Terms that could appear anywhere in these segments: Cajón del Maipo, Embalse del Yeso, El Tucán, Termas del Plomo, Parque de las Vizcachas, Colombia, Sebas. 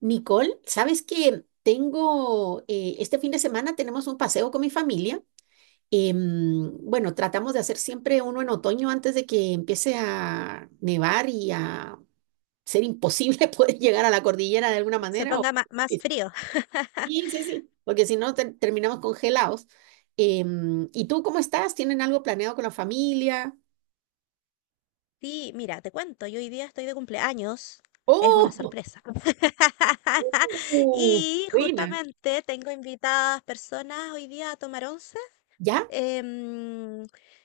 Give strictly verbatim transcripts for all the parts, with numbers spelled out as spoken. Nicole, ¿sabes que Tengo, eh, este fin de semana tenemos un paseo con mi familia? Em, bueno, tratamos de hacer siempre uno en otoño antes de que empiece a nevar y a ser imposible poder llegar a la cordillera de alguna Se manera. o- ponga ma- más frío. Sí, sí, sí, porque si no ter- terminamos congelados. Em, ¿y tú cómo estás? ¿Tienen algo planeado con la familia? Sí, mira, te cuento, yo hoy día estoy de cumpleaños. Es una ¡Oh! sorpresa. ¡Uh! Y Buena. justamente tengo invitadas personas hoy día a tomar once. ¿Ya? em,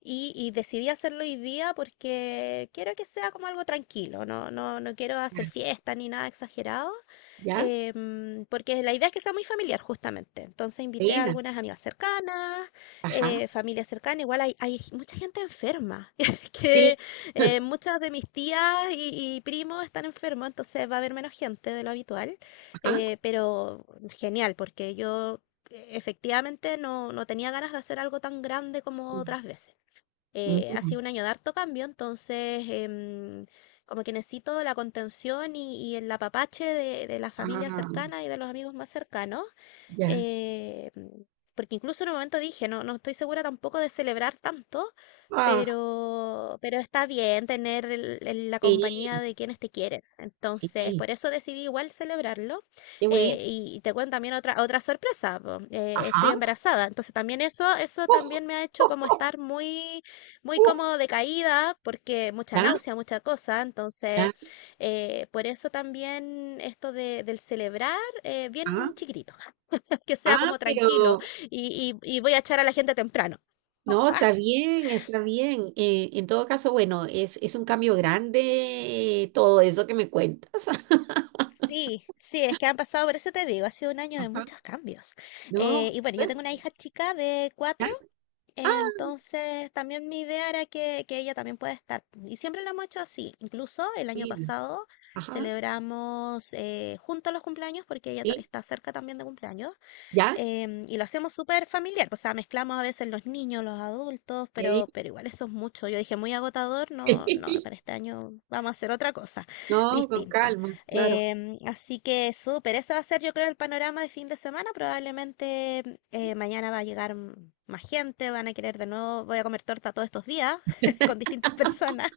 y, y decidí hacerlo hoy día porque quiero que sea como algo tranquilo. No, no, no quiero hacer fiesta ni nada exagerado. ¿Ya? Em, porque la idea es que sea muy familiar justamente. Entonces invité a Buena. algunas amigas cercanas, Ajá. eh, familia cercana, igual hay, hay mucha gente enferma, que Sí. eh, muchas de mis tías y, y primos están enfermos, entonces va a haber menos gente de lo habitual, Ajá. eh, pero genial, porque yo... eh, Efectivamente, no, no tenía ganas de hacer algo tan grande como otras veces. Eh, ha Mm, sido un año de harto cambio, entonces em, como que necesito la contención y, y el apapache de, de la familia ah, cercana y de los amigos más cercanos. ya. eh, Porque incluso en un momento dije, no, no estoy segura tampoco de celebrar tanto, Ah, pero, pero está bien tener el- el- la compañía sí, de quienes te quieren. Entonces, sí, por eso decidí igual celebrarlo. qué bueno. Eh, y, y te cuento también otra, otra sorpresa, po, eh, estoy Ajá. embarazada. Entonces, también eso, eso también me ha hecho Uh, como uh, estar muy muy uh, cómodo de caída porque mucha ya, náusea, mucha cosa. Entonces, ya, eh, por eso también esto de, del celebrar, eh, ah, bien chiquitito, que sea ah, como tranquilo pero y, y y voy a echar a la gente temprano. no, está bien, está bien. Eh, en todo caso, bueno, es, es un cambio grande, eh, todo eso que me cuentas. Sí, sí, es que han pasado, por eso te digo, ha sido un año de Ajá. muchos cambios. No, Eh, y bueno, yo ¿ves? tengo una hija chica de Ya. cuatro, Ah, entonces también mi idea era que, que ella también pueda estar. Y siempre lo hemos hecho así, incluso el año mira. pasado Ajá, celebramos, eh, juntos los cumpleaños porque ella ta- sí, está cerca también de cumpleaños. ya. Em, y lo hacemos súper familiar, o sea, mezclamos a veces los niños, los adultos, eh. pero, pero igual eso es mucho. Yo dije, muy agotador, no, no, para este año vamos a hacer otra cosa No, con distinta. calma, claro. Em, así que súper, ese va a ser yo creo el panorama de fin de semana, probablemente, eh, mañana va a llegar mm, más gente, van a querer de nuevo, voy a comer torta todos estos días con distintas personas.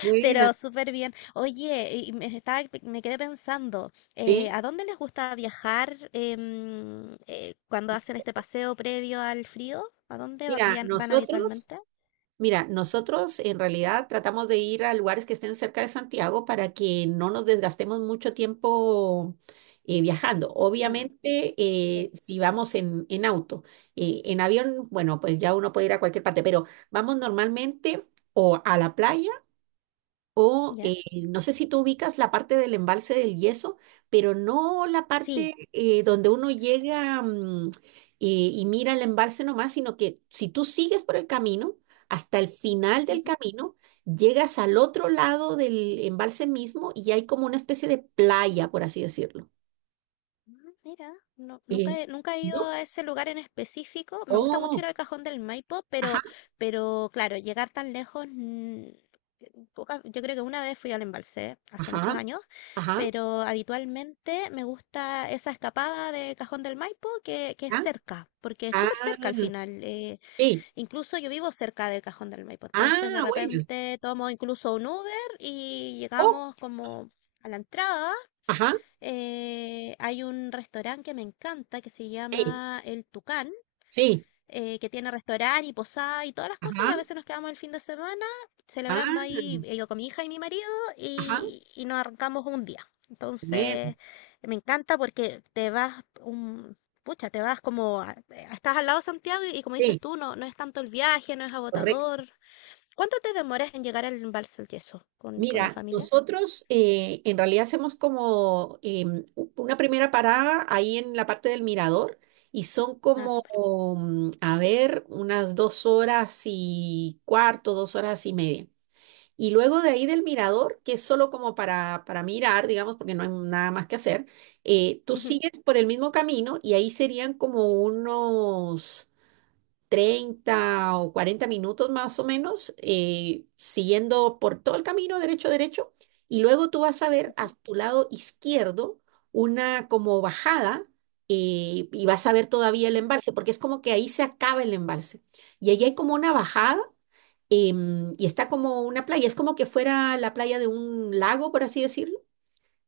Buena, Pero súper bien. Oye, y me, estaba, me quedé pensando, eh, sí. ¿a dónde les gusta viajar, em, eh, cuando hacen este paseo previo al frío? ¿A dónde va- Mira, vian- van nosotros. habitualmente? Mira, nosotros en realidad tratamos de ir a lugares que estén cerca de Santiago para que no nos desgastemos mucho tiempo eh, viajando. Mm, Obviamente, sí. eh, si vamos en, en auto, eh, en avión, bueno, pues ya uno puede ir a cualquier parte, pero vamos normalmente o a la playa o ¿Ya? eh, no sé si tú ubicas la parte del embalse del Yeso, pero no la Sí. parte eh, donde uno llega, mm, y y mira el embalse nomás, sino que si tú sigues por el camino, hasta el final del camino, llegas al otro lado del embalse mismo y hay como una especie de playa, por así decirlo. Ah, mira, no- nunca Eh, he, nunca he ido ¿No? a ese lugar en específico. Me gusta mucho Oh, ir al Cajón del Maipo, ajá, pero, pero claro, llegar tan lejos, mm, poca- yo creo que una vez fui al embalse, hace muchos ajá, años, ajá, pero habitualmente me gusta esa escapada de Cajón del Maipo que, que es ah, cerca, porque es ah, súper cerca al final. eh, sí, Incluso yo vivo cerca del Cajón del Maipo, entonces de ah, bueno, repente tomo incluso un Uber y oh, llegamos como a la entrada. ajá, eh, Hay un restaurante que me encanta que se sí, llama El Tucán, sí, eh, que tiene restaurante y posada y todas las cosas, y a ajá. veces nos quedamos el fin de semana Ah, celebrando ahí, eh, yo con mi hija y mi marido, ajá, y, y nos arrancamos un día. bueno, Entonces, me encanta porque te vas un... Pucha, te vas como... a- eh, estás al lado de Santiago y, y como dices sí, tú, no, no es tanto el viaje, no es correcto. agotador. ¿Cuánto te demoras en llegar al Embalse del Yeso con, con la Mira, familia? nosotros eh, en realidad hacemos como em, u- una primera parada ahí en la parte del mirador, y son Ah, como, súper. mm, a ver, unas dos horas y cuarto, dos horas y media. Y luego de ahí del mirador, que es solo como para, para mirar, digamos, porque no hay nada más que hacer, eh, tú Ujú, sigues por el mismo camino y ahí serían como unos treinta o cuarenta minutos más o menos, eh, siguiendo por todo el camino derecho, derecho, y luego tú vas a ver a ujú, tu lado izquierdo una como bajada, eh, y vas a ver todavía el ya. embalse, porque es como que ahí se acaba el embalse. Y ahí hay como una bajada, em, y está como una playa, es como que fuera la playa de un lago, por así decirlo.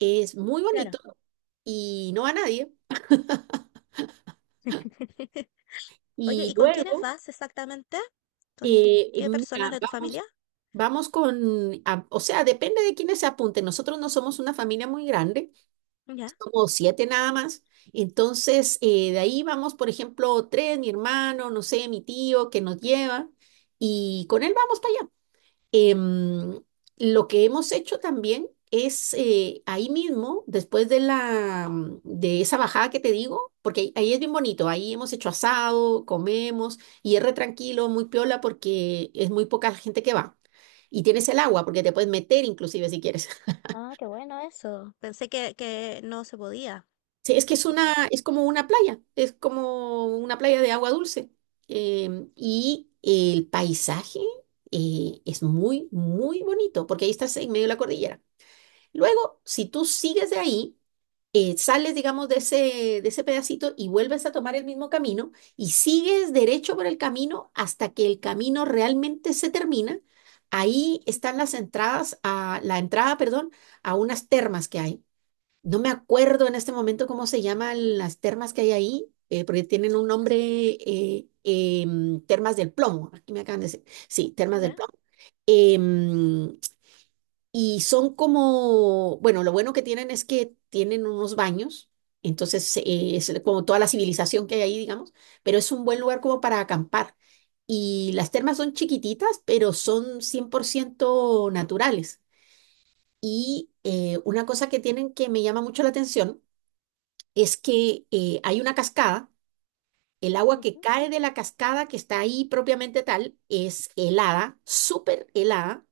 Es muy Claro. bonito y no va nadie. Oye, Y ¿y con quiénes luego, vas exactamente? ¿Con eh, qué personas mira, de tu vamos familia? Vamos con, a- o sea, depende de quiénes se apunten. Nosotros no somos una familia muy grande, Ya. somos siete nada más. Entonces, eh, de ahí vamos, por ejemplo, tres, mi hermano, no sé, mi tío que nos lleva, y con él vamos para allá. Em, lo que hemos hecho también es, eh, ahí mismo, después de la mm, de esa bajada que te digo, porque ahí, ahí es bien bonito, ahí hemos hecho asado, comemos y es re tranquilo, muy piola porque es muy poca la gente que va. Y tienes el agua porque te puedes meter inclusive si quieres. Ah, qué bueno eso. Pensé que, que no se podía. Sí, es que es una, Súper. es como una playa, es como una playa de agua dulce. Em, y el paisaje, eh, es muy, muy bonito porque ahí estás en medio de la cordillera. Luego, si tú sigues de ahí, eh, sales, digamos, de ese, de ese pedacito y vuelves a tomar el mismo camino y sigues derecho por el camino hasta que el camino realmente se termina. Ahí Ujú. están las entradas a la entrada, perdón, a unas termas que hay. No me acuerdo en este momento cómo se llaman las termas que hay ahí, eh, porque tienen un nombre, eh, em, termas del Plomo. Aquí me acaban de decir, sí, termas del Ya. Plomo. Em, y son como, bueno, lo bueno que tienen es que tienen unos baños, entonces, eh, es como toda la civilización que hay ahí, digamos, pero es un buen lugar como para acampar. Y las termas son chiquititas, pero son cien por ciento naturales. Y eh, una cosa que tienen que me llama mucho la atención es que eh, hay una cascada, el agua que Ujú. cae de la cascada que está ahí propiamente tal es helada, súper helada,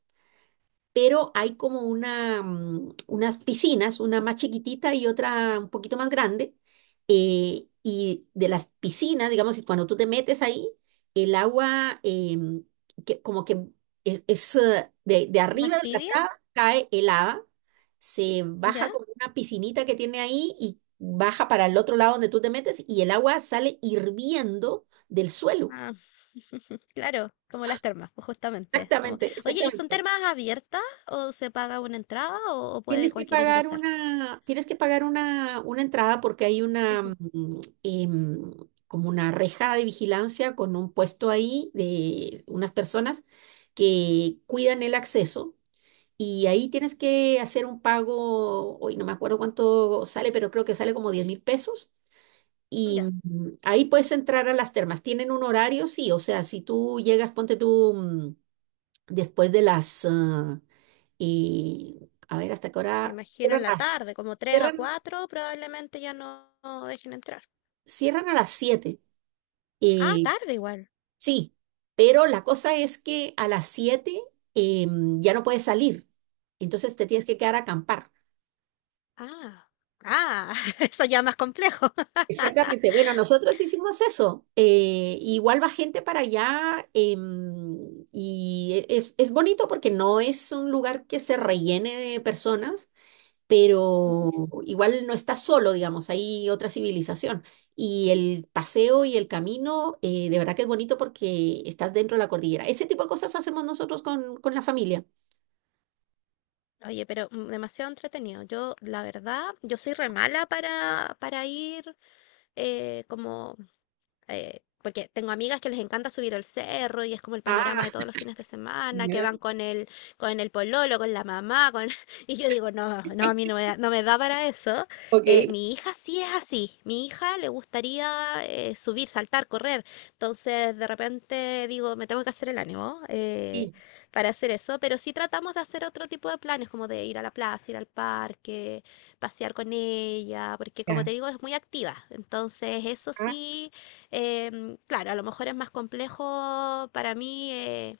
pero hay como una, mm, unas piscinas, una más chiquitita y otra un poquito más grande. Eh, y de las piscinas, digamos, y cuando tú te metes ahí, el agua, em, que, como que es, es, eh, de, de ¿Más arriba del tibia? cascada, cae helada, se baja Ya. como una piscinita que tiene ahí y baja para el otro lado donde tú te metes y el agua sale hirviendo del suelo. Ah, claro, como las termas, pues, justamente. como- Exactamente, Oye, ¿y son exactamente. termas abiertas o se paga una entrada o, o puede Tienes que cualquiera pagar ingresar? una, tienes que pagar una, una entrada porque hay una Ujú. mm, em, como una reja de vigilancia con un puesto ahí de unas personas que cuidan el acceso, y ahí tienes que hacer un pago. Hoy no me acuerdo cuánto sale, pero creo que sale como diez mil pesos y, Ya. mm, ahí puedes entrar a las termas. Tienen un horario, sí, o sea, si tú llegas, ponte tú, mm, después de las, ah, y a ver, ¿hasta qué Me hora? imagino Cierran, en la a las- tarde, como tres a cierran, cuatro probablemente ya no no dejen entrar. cierran a las siete. Ah, Eh, tarde igual. sí, pero la cosa es que a las siete, em, ya no puedes salir. Entonces te tienes que quedar a acampar. Ah, ah, eso ya más complejo. Exactamente. Bueno, nosotros hicimos eso. Eh, igual va gente para allá, em, y e- es, es bonito porque no es un lugar que se rellene de personas, Ujú. pero igual no estás solo, digamos, hay otra civilización. Y el paseo y el camino, eh, de verdad que es bonito porque estás dentro de la cordillera. Ese tipo de cosas hacemos nosotros con, con la familia. Oye, pero mm, demasiado entretenido. Yo, la verdad, yo soy re mala para, para ir, eh, como eh, porque tengo amigas que les encanta subir al cerro y es como el panorama Ah, de todos los fines de semana, que ya. van con el, con el pololo, con la mamá, con... y yo digo, no, no, a mí no me da, no me da para eso. Eh, Ok. mi hija sí es así, mi hija le gustaría, eh, subir, saltar, correr, entonces de repente digo, me tengo que hacer el ánimo, eh, Sí. para hacer eso, pero sí tratamos de hacer otro tipo de planes, como de ir a la plaza, ir al parque, pasear con ella, porque como te Ya. digo, es muy activa, entonces eso Ah, sí, eh, claro, a lo mejor es más complejo para mí, eh,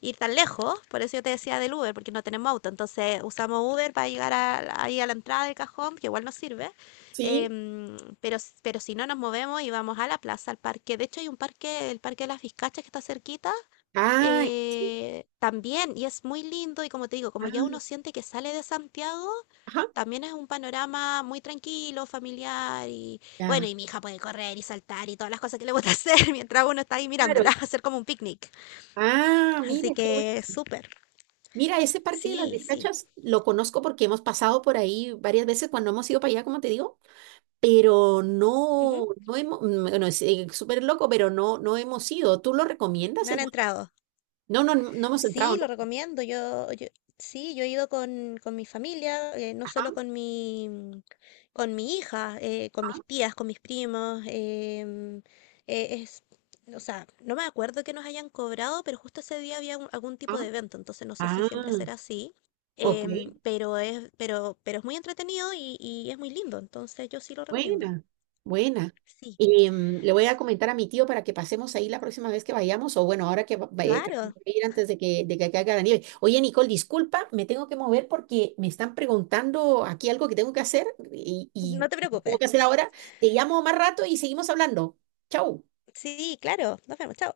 ir tan lejos, por eso yo te decía del Uber, porque no tenemos auto, entonces usamos Uber para llegar a- ahí a la entrada del cajón, que igual nos sirve, sí. em, pero, pero si no nos movemos y vamos a la plaza, al parque, de hecho hay un parque, el Parque de las Vizcachas que está cerquita, Ah, sí. eh, también, y es muy lindo, y como te digo, como ya uno Ah, siente que sale de Santiago, ajá. también es un panorama muy tranquilo, familiar, y bueno, Ya. y mi hija puede correr y saltar y todas las cosas que le gusta hacer mientras uno está ahí Claro. mirándola, hacer como un picnic. Ah, mira, Así qué bueno. que súper, Mira, ese parque de las sí, sí. Vizcachas lo conozco porque hemos pasado por ahí varias veces cuando hemos ido para allá, como te digo. Pero Ujú. no, no hemos, mm, bueno, es, eh, súper loco, pero no, no hemos ido. ¿Tú lo recomiendas? No Es era bueno. entrado. No, no, no no hemos entrado, Sí, lo ¿no? recomiendo. Yo, yo- sí, yo he ido con, con mi familia, eh, no solo Ajá, con mi, mm, con mi hija, eh, con ajá, mis tías, con mis primos. em, eh, es, o sea, no me acuerdo que nos hayan cobrado, pero justo ese día había un- algún tipo de ajá. evento, entonces no sé si Ah, siempre será así. ok, em, Pero es, pero, pero es muy entretenido y, y es muy lindo, entonces yo sí lo recomiendo. buena, buena. Sí, Y, mm, le voy a comentar a mi tío para que pasemos ahí la próxima vez que vayamos, o bueno, ahora que va- va- eh, tratemos claro, de ir antes de que, de que caiga la nieve. Oye, Nicole, disculpa, me tengo que mover porque me están preguntando aquí algo que tengo que hacer, y, y no te tengo que hacer preocupes. ahora. Te llamo más rato y seguimos hablando. Chau. Sí, claro, nos vemos, chao.